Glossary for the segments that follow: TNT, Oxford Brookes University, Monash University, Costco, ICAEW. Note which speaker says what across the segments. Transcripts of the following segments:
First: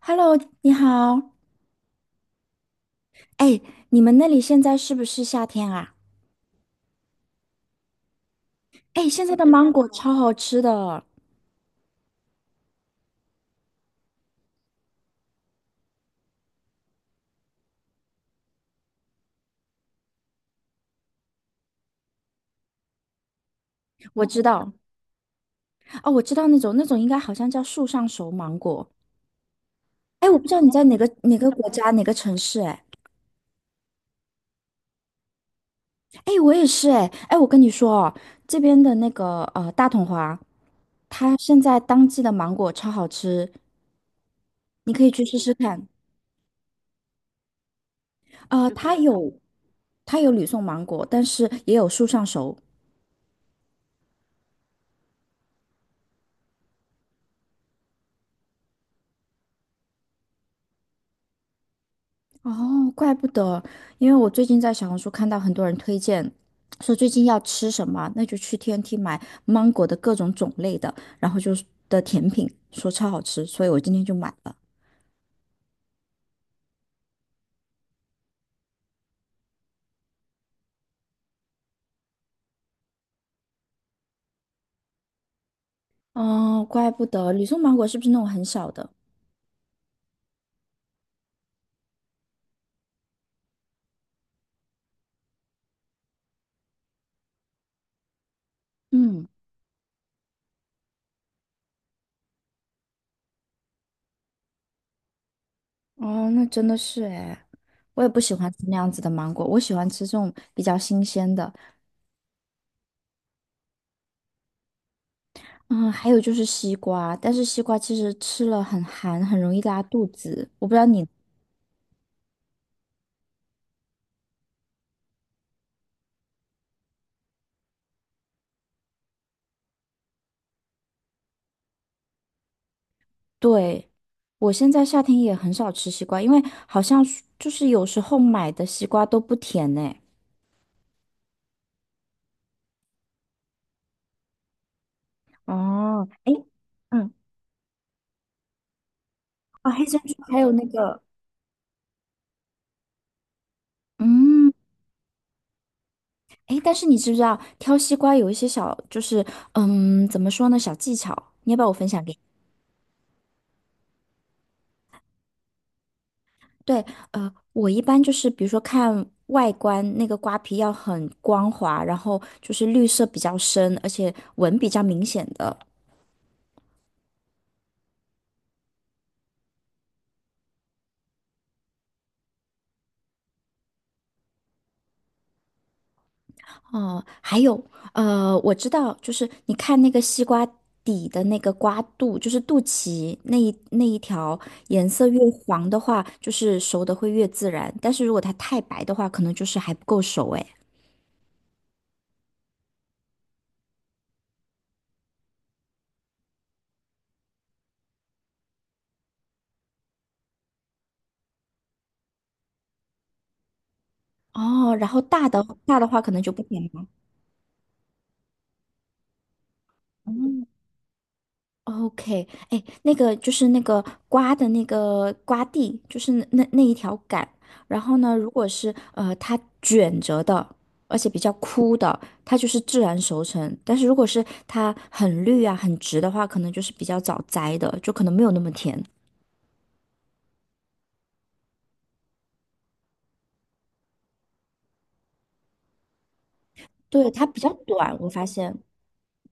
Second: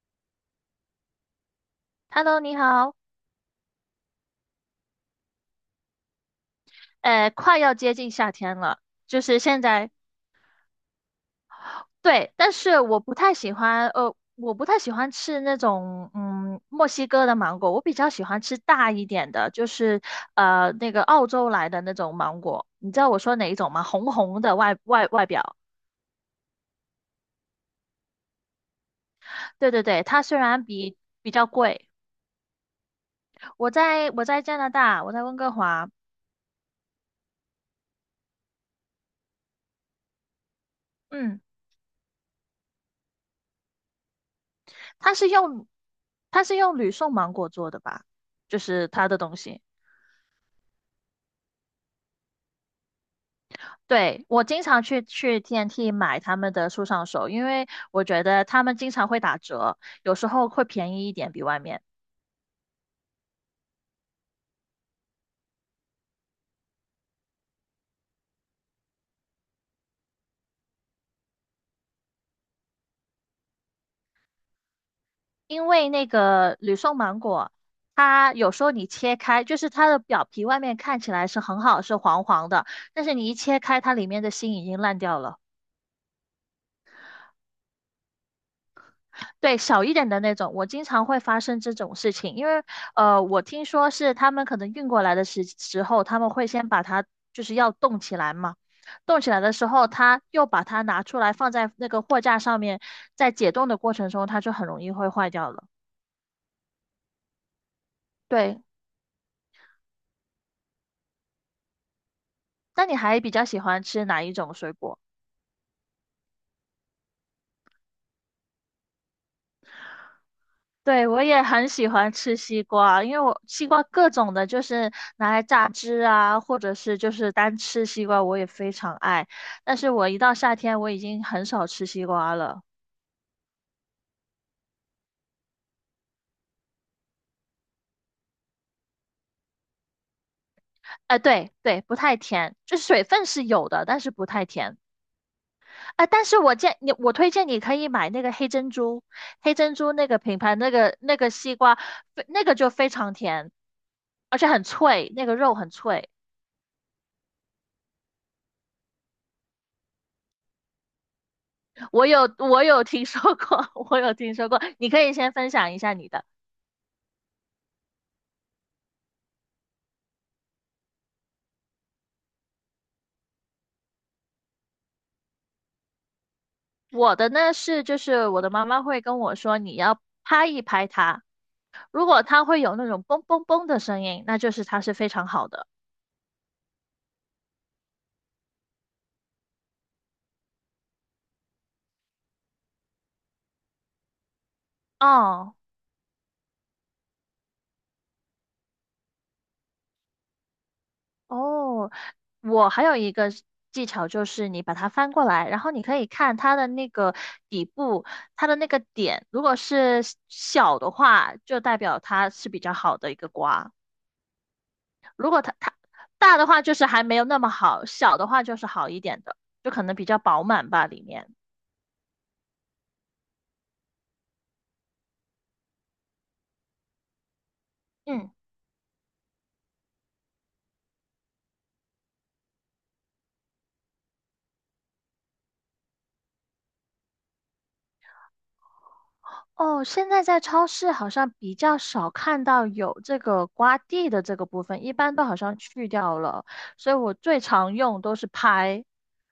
Speaker 1: Hello，你好。
Speaker 2: Hello，你好，
Speaker 1: 哎，你们那里现在是不是夏天啊？
Speaker 2: 快要接近夏天了，
Speaker 1: 哎，
Speaker 2: 就
Speaker 1: 现在
Speaker 2: 是
Speaker 1: 的
Speaker 2: 现
Speaker 1: 芒果
Speaker 2: 在，
Speaker 1: 超好吃的，
Speaker 2: 对，但是我不太喜欢，我不太喜欢吃那种，嗯，墨西哥的芒果，我比较喜欢吃大一点的，就是那个澳洲来的那种芒果，你知道我说哪一种吗？红
Speaker 1: 我
Speaker 2: 红
Speaker 1: 知
Speaker 2: 的
Speaker 1: 道。
Speaker 2: 外表，
Speaker 1: 哦，我知道那种应该好像叫树上熟芒果。
Speaker 2: 对对对，它
Speaker 1: 哎，我
Speaker 2: 虽
Speaker 1: 不知道
Speaker 2: 然
Speaker 1: 你在哪
Speaker 2: 比
Speaker 1: 个
Speaker 2: 比
Speaker 1: 哪
Speaker 2: 较
Speaker 1: 个国
Speaker 2: 贵，
Speaker 1: 家哪个城市哎。
Speaker 2: 我在加拿大，我在温哥华，
Speaker 1: 哎，我也是哎。哎，我跟你说哦，这边的那个大统华，它
Speaker 2: 嗯，
Speaker 1: 现在当季的芒果超好吃，你可以
Speaker 2: 它
Speaker 1: 去
Speaker 2: 是
Speaker 1: 试试
Speaker 2: 用
Speaker 1: 看。
Speaker 2: 它是用吕宋芒果做的吧，就是
Speaker 1: 它
Speaker 2: 它的
Speaker 1: 有
Speaker 2: 东西。
Speaker 1: 它有吕宋芒果，但是也有树上熟。
Speaker 2: 对，我经常去 TNT 买他们的树上手，因为我觉得他们经常会打折，有时候会便宜一点比外面。
Speaker 1: 哦，怪不得，因为我最近在小红书看到很多人推荐，说最近要吃什么，那就去 TNT 买芒果的各种种类的，然后就是的甜品，说超好吃，所以我今天就买了。
Speaker 2: 因为那个吕宋芒果，它有时候你切开，就是它的表皮外面看起来是很好，是黄黄的，但是你一切开，它里面的心已经烂掉了。
Speaker 1: 哦，怪不得，吕宋芒果是不是那种很小的？
Speaker 2: 对，小一点的那种，我经常会发生这种事情，因为我听说是他们可能运过来的时候，他们会先把它就是要冻起来嘛，冻
Speaker 1: 嗯。
Speaker 2: 起来的时候，他又把它拿出来放在那个货架上面，在解冻的过程中，它就很容易会坏掉了。
Speaker 1: 哦，那真的是诶，我也不喜欢吃
Speaker 2: 对，
Speaker 1: 那样子的芒果，我喜欢吃这种比较新鲜的。
Speaker 2: 那你还比较喜欢吃哪一种水果？
Speaker 1: 嗯，还有就是西瓜，但是西瓜其实吃了很寒，很容易拉肚子。我不知道你
Speaker 2: 对，我也很喜欢吃西瓜，因为我西瓜各种的，就是拿来榨汁啊，或者是就是单吃西瓜，我也非常爱。但是我一到夏天，我已经很少吃西瓜了。
Speaker 1: 对，我现在夏天也很少吃西瓜，因为好像是就是有时候买的西瓜都不甜呢。
Speaker 2: 哎、对对，不太甜，就是水分是有的，但是不太甜。哎、
Speaker 1: 哦，
Speaker 2: 但
Speaker 1: 哎，
Speaker 2: 是我建你，
Speaker 1: 嗯，
Speaker 2: 我推荐你可以买那个黑珍珠，黑
Speaker 1: 啊，
Speaker 2: 珍
Speaker 1: 黑
Speaker 2: 珠
Speaker 1: 珍
Speaker 2: 那
Speaker 1: 珠
Speaker 2: 个品
Speaker 1: 还有
Speaker 2: 牌，
Speaker 1: 那
Speaker 2: 那个
Speaker 1: 个，
Speaker 2: 那个西瓜，那个就非常甜，而且
Speaker 1: 嗯，
Speaker 2: 很脆，那个肉很脆。
Speaker 1: 哎，但是你知不知道挑西瓜有一些小，就是嗯，怎么说呢，小技巧，你要不要我分享给你？
Speaker 2: 我有听说过，我有听说过。你可以先分享一下你的。
Speaker 1: 对，我一般就是比如说看外观，那个瓜皮要很光滑，然后就是绿色比较深，而且纹比较明显的。
Speaker 2: 我的呢是，就是我的妈妈会跟我说，你要拍一拍它，如果它会有那种嘣嘣嘣的声音，那就是它是非常好的。
Speaker 1: 哦，还有，我知道，就是你看那个西瓜底的那个瓜肚，就是肚脐那一条，颜色越
Speaker 2: 哦
Speaker 1: 黄的话，就是熟的会越自然，但是如果它太白的话，可能就是还不够熟哎。
Speaker 2: 哦，我还有一个技巧就是你把它翻过来，然后你可以看它的那个底部，它的那个点，如果是小的话，就代表它是比较好的一个瓜。
Speaker 1: 哦，然后大
Speaker 2: 如果
Speaker 1: 的
Speaker 2: 它
Speaker 1: 大的话，可能就
Speaker 2: 大
Speaker 1: 不
Speaker 2: 的
Speaker 1: 甜
Speaker 2: 话就是
Speaker 1: 了。
Speaker 2: 还没有那么好，小的话就是好一点的，就可能比
Speaker 1: 哦
Speaker 2: 较饱满吧里面。
Speaker 1: OK，哎，那个就是那个瓜的那个瓜蒂，就是那一条杆。然后呢，如
Speaker 2: 嗯，
Speaker 1: 果是它卷着的，而且比较枯的，它就是自然熟成。但是如果是它很绿啊、很直的话，可能就是比较早摘的，就可能没有那么甜。
Speaker 2: 哦，现在在超市好像比较少看到有这个刮地的这个部分，一般都好像去掉了，所以
Speaker 1: 对，
Speaker 2: 我
Speaker 1: 它比
Speaker 2: 最
Speaker 1: 较
Speaker 2: 常
Speaker 1: 短，
Speaker 2: 用
Speaker 1: 我
Speaker 2: 都
Speaker 1: 发
Speaker 2: 是
Speaker 1: 现。
Speaker 2: 拍。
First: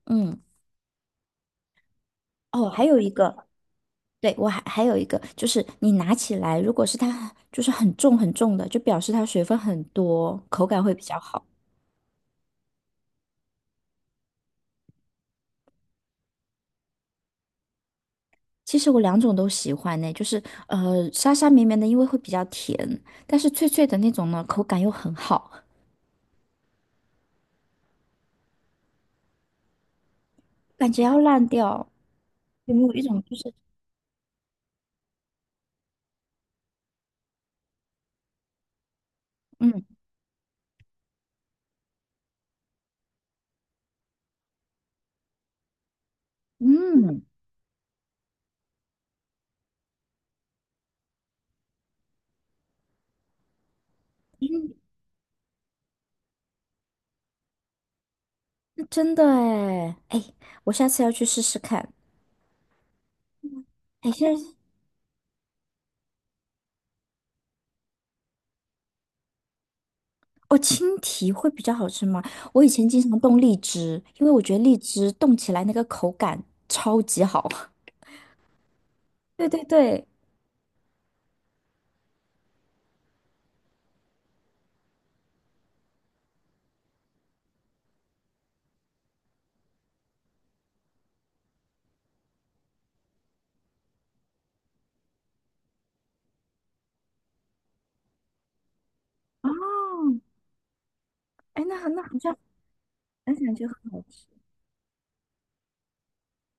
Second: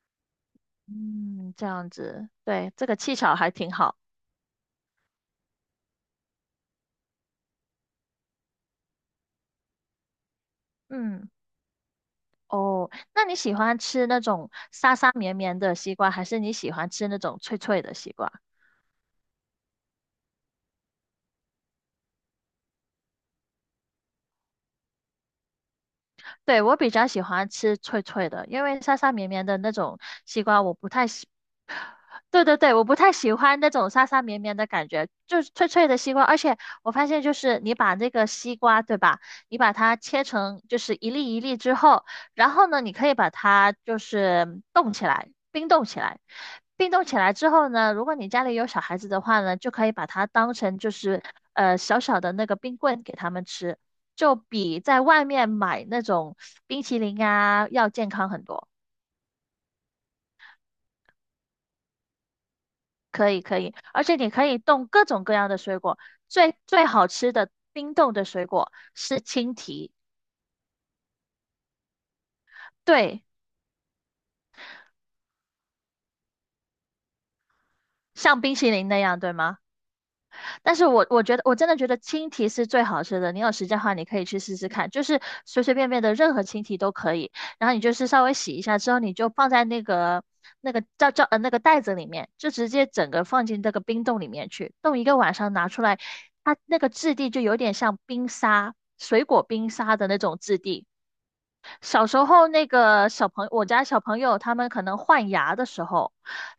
Speaker 1: 嗯，
Speaker 2: 嗯，这样子，
Speaker 1: 哦，
Speaker 2: 对，
Speaker 1: 还
Speaker 2: 这个
Speaker 1: 有一
Speaker 2: 技巧
Speaker 1: 个，
Speaker 2: 还挺好。
Speaker 1: 对，我还有一个，就是你拿起来，如果是它就是很重很重的，就表示它水分很多，口感会比较
Speaker 2: 嗯，
Speaker 1: 好。
Speaker 2: 哦，那你喜欢吃那种沙沙绵绵的西瓜，还是你喜欢吃那种脆脆的西瓜？
Speaker 1: 其实我两种都喜欢呢，就是呃沙沙绵绵的，因为会比较甜，但是脆脆的那种呢，口感又很好，
Speaker 2: 对，我比较喜欢吃脆脆的，因为沙沙绵绵的那种西瓜我不
Speaker 1: 感觉
Speaker 2: 太
Speaker 1: 要
Speaker 2: 喜
Speaker 1: 烂掉。
Speaker 2: 对对
Speaker 1: 有
Speaker 2: 对，
Speaker 1: 没
Speaker 2: 我
Speaker 1: 有
Speaker 2: 不
Speaker 1: 一
Speaker 2: 太
Speaker 1: 种
Speaker 2: 喜
Speaker 1: 就是
Speaker 2: 欢那种沙沙绵绵的感觉，就是脆脆的西瓜。而且我发现，就是你把那个西瓜，对吧？你把
Speaker 1: 嗯
Speaker 2: 它切成就是一粒一粒之后，然后呢，你可以把它就是冻起来，冰冻起来。冰冻
Speaker 1: 嗯，
Speaker 2: 起来之后呢，如果你家里有小孩子的话呢，就可以把它当成就是小小的那个冰棍给他们吃，就比在外面买那种冰淇淋啊要健康很多。
Speaker 1: 真的哎哎，我下次要去试试看。
Speaker 2: 可以可以，而
Speaker 1: 哎，
Speaker 2: 且你
Speaker 1: 现在
Speaker 2: 可以冻各种各样的水果，最最好吃的冰冻的水果是青提，
Speaker 1: 哦，青提会比较好吃吗？我以前经常
Speaker 2: 对，
Speaker 1: 冻荔枝，因为我觉得荔枝冻起来那个口感超级好。
Speaker 2: 像冰淇淋那样，对
Speaker 1: 对
Speaker 2: 吗？
Speaker 1: 对对，
Speaker 2: 但是我觉得我真的觉得青提是最好吃的，你有时间的话你可以去试试看，就是随随便便的任何青提都可以，然后你就是稍微洗一下之后，你就放在那个叫那个袋子里面，就直接整个放进这个冰冻里面去，冻一个晚上拿出来，它那个质地就有点像冰沙，水果冰
Speaker 1: 哦，
Speaker 2: 沙的那种质地。
Speaker 1: 哎，那那
Speaker 2: 小时
Speaker 1: 好像
Speaker 2: 候那个小
Speaker 1: 那
Speaker 2: 朋
Speaker 1: 感
Speaker 2: 我
Speaker 1: 觉很
Speaker 2: 家小
Speaker 1: 好
Speaker 2: 朋
Speaker 1: 吃。
Speaker 2: 友他们可能换牙的时候，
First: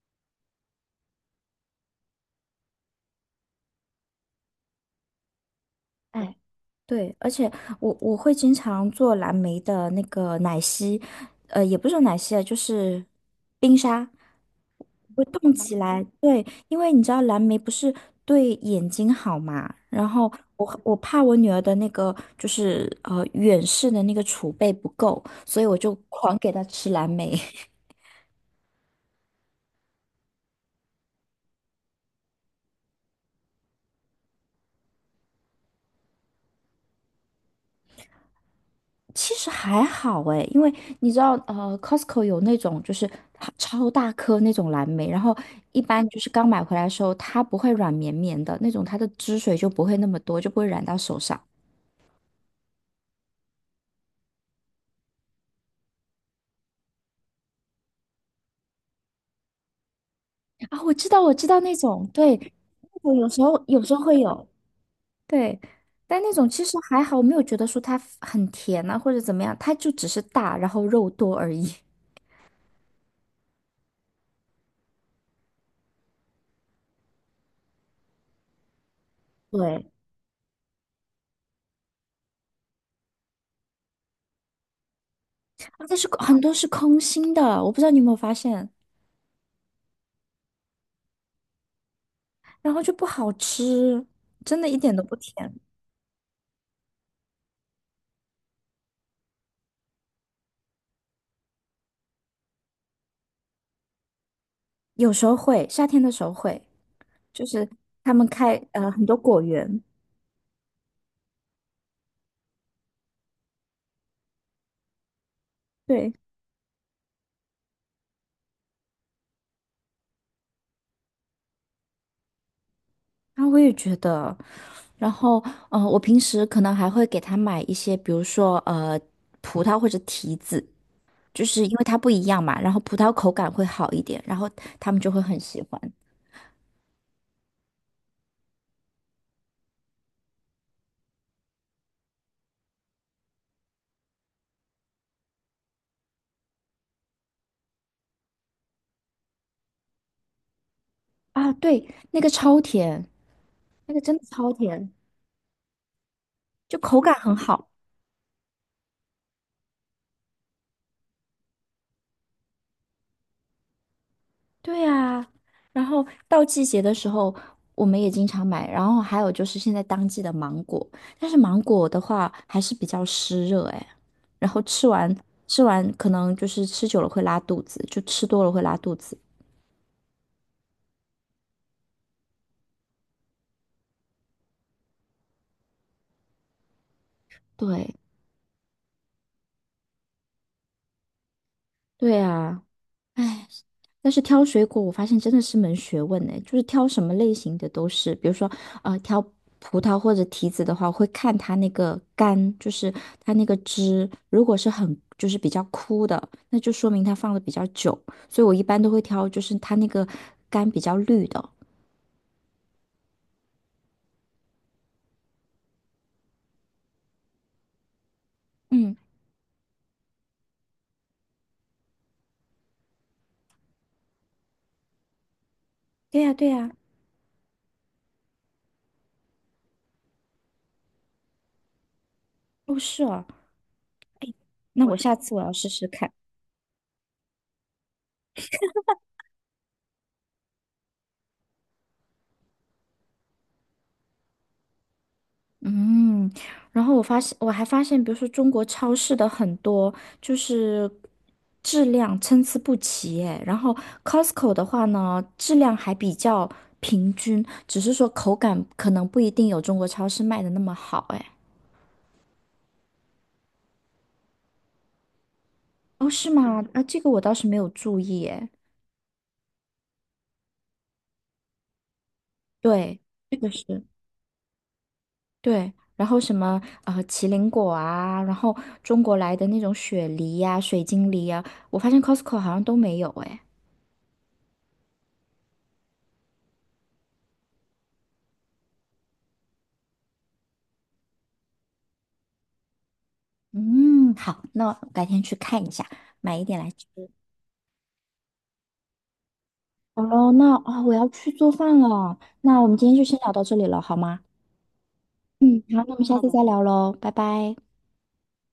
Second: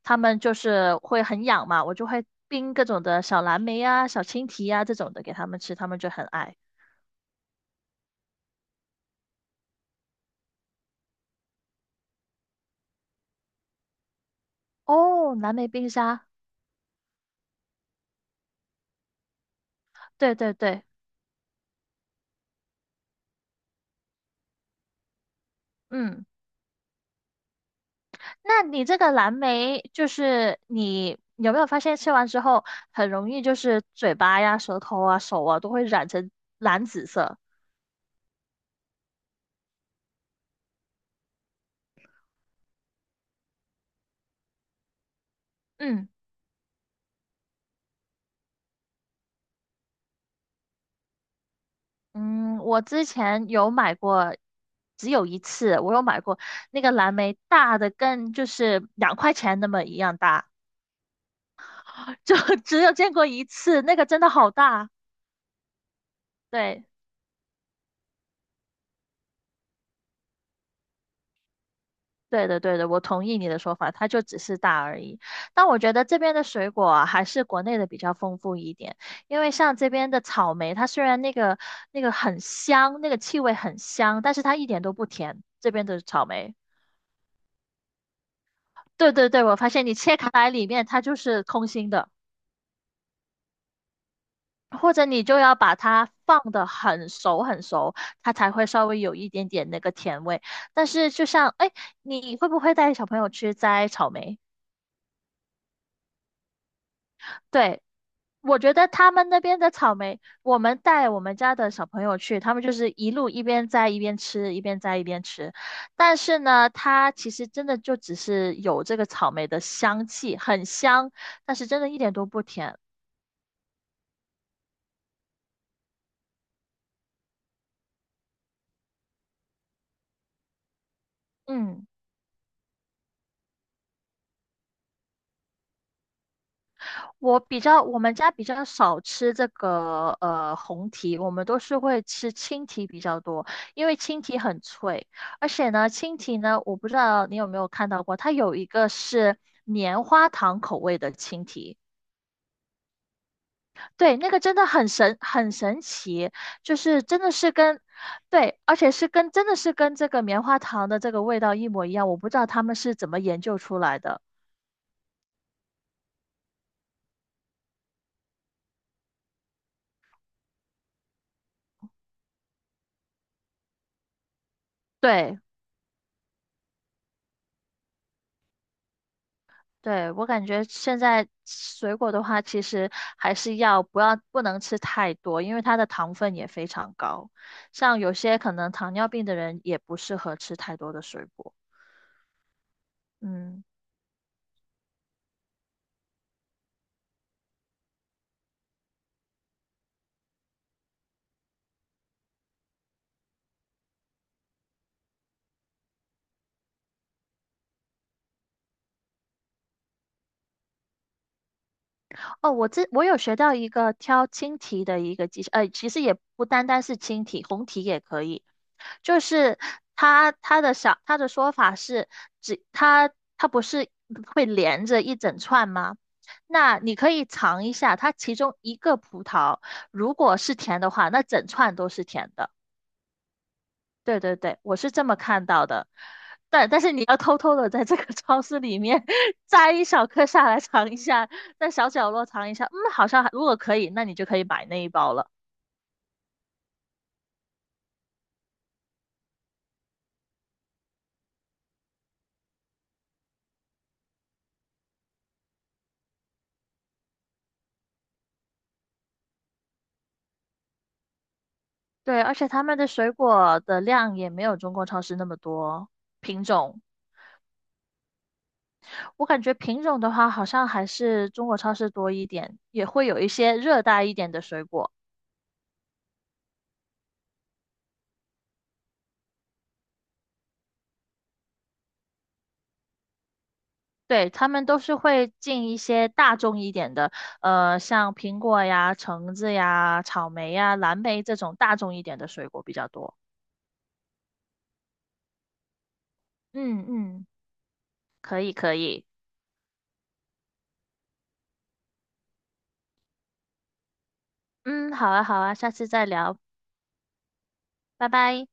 Speaker 2: 他们就是会很痒嘛，我就会冰各种的小蓝莓呀、小青提呀、这种的给他们吃，他们就很
Speaker 1: 哎。
Speaker 2: 爱。
Speaker 1: 对，而且我我会经常做蓝莓的那个奶昔，也不是说奶昔啊，就是冰沙，会
Speaker 2: 哦，
Speaker 1: 冻
Speaker 2: 蓝莓
Speaker 1: 起
Speaker 2: 冰
Speaker 1: 来。
Speaker 2: 沙，
Speaker 1: 对，因为你知道蓝莓不是对眼睛好嘛，然后
Speaker 2: 对对
Speaker 1: 我
Speaker 2: 对，
Speaker 1: 我怕我女儿的那个就是远视的那个储备不够，所以我就
Speaker 2: 嗯，
Speaker 1: 狂给她吃蓝莓。
Speaker 2: 那你这个蓝莓就是你有没有发现吃完之后很容易就是嘴巴呀、舌头啊、手啊都会染成蓝紫色？
Speaker 1: 其实还好诶，因为你知道，Costco 有那种就是它超大颗那种蓝莓，然后一般
Speaker 2: 嗯。
Speaker 1: 就是刚买回来的时候，它不会软绵绵的那种，它的汁水就不会那么多，就不会染到手上。
Speaker 2: 嗯，我之前有买过，只有一次，我有买过那个蓝莓，大的跟就是两块钱那么一样大，
Speaker 1: 啊，我知道，我知道那种，
Speaker 2: 就
Speaker 1: 对，
Speaker 2: 只有见
Speaker 1: 我
Speaker 2: 过
Speaker 1: 有时
Speaker 2: 一
Speaker 1: 候有
Speaker 2: 次，
Speaker 1: 时
Speaker 2: 那
Speaker 1: 候
Speaker 2: 个
Speaker 1: 会
Speaker 2: 真的
Speaker 1: 有，
Speaker 2: 好大。
Speaker 1: 对，但那种其实
Speaker 2: 对，
Speaker 1: 还好，我没有觉得说它很甜啊或者怎么样，它就只是大，然后肉多而已。
Speaker 2: 对的，对的，我同意你的说法，它就只是大而已。但我觉得这边的水果啊还是国内的比较丰富一点，因为
Speaker 1: 对，
Speaker 2: 像
Speaker 1: 啊
Speaker 2: 这边的草莓，它虽然那个那个很香，那个气味很香，但是它一点都不甜，这边
Speaker 1: 但
Speaker 2: 的
Speaker 1: 是
Speaker 2: 草
Speaker 1: 很多
Speaker 2: 莓。
Speaker 1: 是空心的，我不知道你有没有发现。
Speaker 2: 对对对，我发现你切开来里面它就是空心的。
Speaker 1: 然后就不好吃，真的一
Speaker 2: 或
Speaker 1: 点都
Speaker 2: 者
Speaker 1: 不
Speaker 2: 你就
Speaker 1: 甜。
Speaker 2: 要把它放得很熟很熟，它才会稍微有一点点那个甜味。但是就像，哎，你会不会带小朋友去摘草莓？
Speaker 1: 有时候会，夏天的时候会，就是
Speaker 2: 对，
Speaker 1: 他们开
Speaker 2: 我觉得
Speaker 1: 很
Speaker 2: 他
Speaker 1: 多
Speaker 2: 们那
Speaker 1: 果
Speaker 2: 边的
Speaker 1: 园，
Speaker 2: 草莓，我们带我们家的小朋友去，他们就是一路一边摘一边吃，一边摘一边吃。
Speaker 1: 对，
Speaker 2: 但是呢，它其实真的就只是有这个草莓的香气，很香，但是真的一点都不甜。
Speaker 1: 然后我也觉得，然后我平时可能还会给他买一些，比如说葡萄或者提子，就是因为
Speaker 2: 嗯。
Speaker 1: 它不一样嘛，然后葡萄口感会好一点，然后他们就会很喜欢
Speaker 2: 我比较，我们家比较少吃这个红提，我们都是会吃青提比较多，因为青提很脆，而且呢，青提呢，我不知道你有没有看到过，它有一个是棉花糖口味的青
Speaker 1: 啊。
Speaker 2: 提，
Speaker 1: 对，那个超甜，那个真
Speaker 2: 对，
Speaker 1: 的
Speaker 2: 那个
Speaker 1: 超
Speaker 2: 真的很
Speaker 1: 甜，
Speaker 2: 神，很神奇，就
Speaker 1: 就口
Speaker 2: 是
Speaker 1: 感
Speaker 2: 真的
Speaker 1: 很
Speaker 2: 是
Speaker 1: 好。
Speaker 2: 跟，对，而且是跟真的是跟这个棉花糖的这个味道一模一样，我不知道他们是怎么研究出来的，
Speaker 1: 对啊，然后到季节的时候，我们也经常买。然后还有就是现在当季的芒果，但是芒果的话还是比较湿热哎。然后吃完
Speaker 2: 对。
Speaker 1: 吃完，可能就是吃久了会拉肚子，就吃多了会拉肚子。
Speaker 2: 对，我感觉现在水果的话，其实还是不能吃太多，因为它的糖分也非常高。
Speaker 1: 对
Speaker 2: 像有些可能糖尿病的人也不适合吃太多的水果。
Speaker 1: 对啊，唉。
Speaker 2: 嗯。
Speaker 1: 但是挑水果，我发现真的是门学问呢，就是挑什么类型的都是，比如说，挑葡萄或者提子的话，我会看它那个干，就是它那个汁，如果是很就是比较枯的，那就说明它放的比较久，所以我一般都会挑就是它那个干比较绿的。
Speaker 2: 哦，我有学到一个挑青提的一个技巧，呃，其实也不单单是青提，红提也可以。
Speaker 1: 嗯，
Speaker 2: 就是它的说法是，只它它不是会连着一整串吗？
Speaker 1: 对呀，对呀，
Speaker 2: 那你可以尝一下，它其中一个葡萄如果是甜的话，那整串都是甜的。
Speaker 1: 哦，是哦，
Speaker 2: 对对对，我
Speaker 1: 那
Speaker 2: 是
Speaker 1: 我
Speaker 2: 这
Speaker 1: 下
Speaker 2: 么
Speaker 1: 次我
Speaker 2: 看
Speaker 1: 要
Speaker 2: 到
Speaker 1: 试试
Speaker 2: 的，
Speaker 1: 看。
Speaker 2: 但是你要偷偷的在这个 超市里面摘一小颗下来尝一下，在小角落尝一下，嗯，好像还如果可以，那你就可以买那一包了。
Speaker 1: 嗯，然后我发现，我还发现，比如说中国超市的很多就是质量参差不齐，哎，然后 Costco 的话呢，质量还比较平均，只是说口感可能不一定有中国超市卖的那么好，哎。
Speaker 2: 对，而且他们的水果的量也没有中国超市那么多
Speaker 1: 哦，是
Speaker 2: 品
Speaker 1: 吗？啊，
Speaker 2: 种，
Speaker 1: 这个我倒是没有注意，哎。
Speaker 2: 我感觉品种的话好像还是中国超市多一点，也
Speaker 1: 对，
Speaker 2: 会有一
Speaker 1: 这个
Speaker 2: 些热
Speaker 1: 是
Speaker 2: 带一点的水果。
Speaker 1: 对。然后什么麒麟果啊，然后中国来的那种雪梨呀、水晶梨呀、我发现 Costco 好像都没有，哎。
Speaker 2: 对，他们都是会进一些大众一点的，呃，像苹果呀、橙子呀、草莓呀、蓝莓这种大众一点的水果比较多。
Speaker 1: 嗯，好，那我改天去看一下，买一点来吃。
Speaker 2: 嗯嗯，可以可以，
Speaker 1: 好了，那啊、我要去做饭了。那我们今天就先聊到这里了，好吗？
Speaker 2: 嗯，好啊好啊，
Speaker 1: 嗯，
Speaker 2: 下
Speaker 1: 好，
Speaker 2: 次
Speaker 1: 那我们
Speaker 2: 再
Speaker 1: 下次
Speaker 2: 聊，
Speaker 1: 再聊喽，拜拜。
Speaker 2: 拜拜。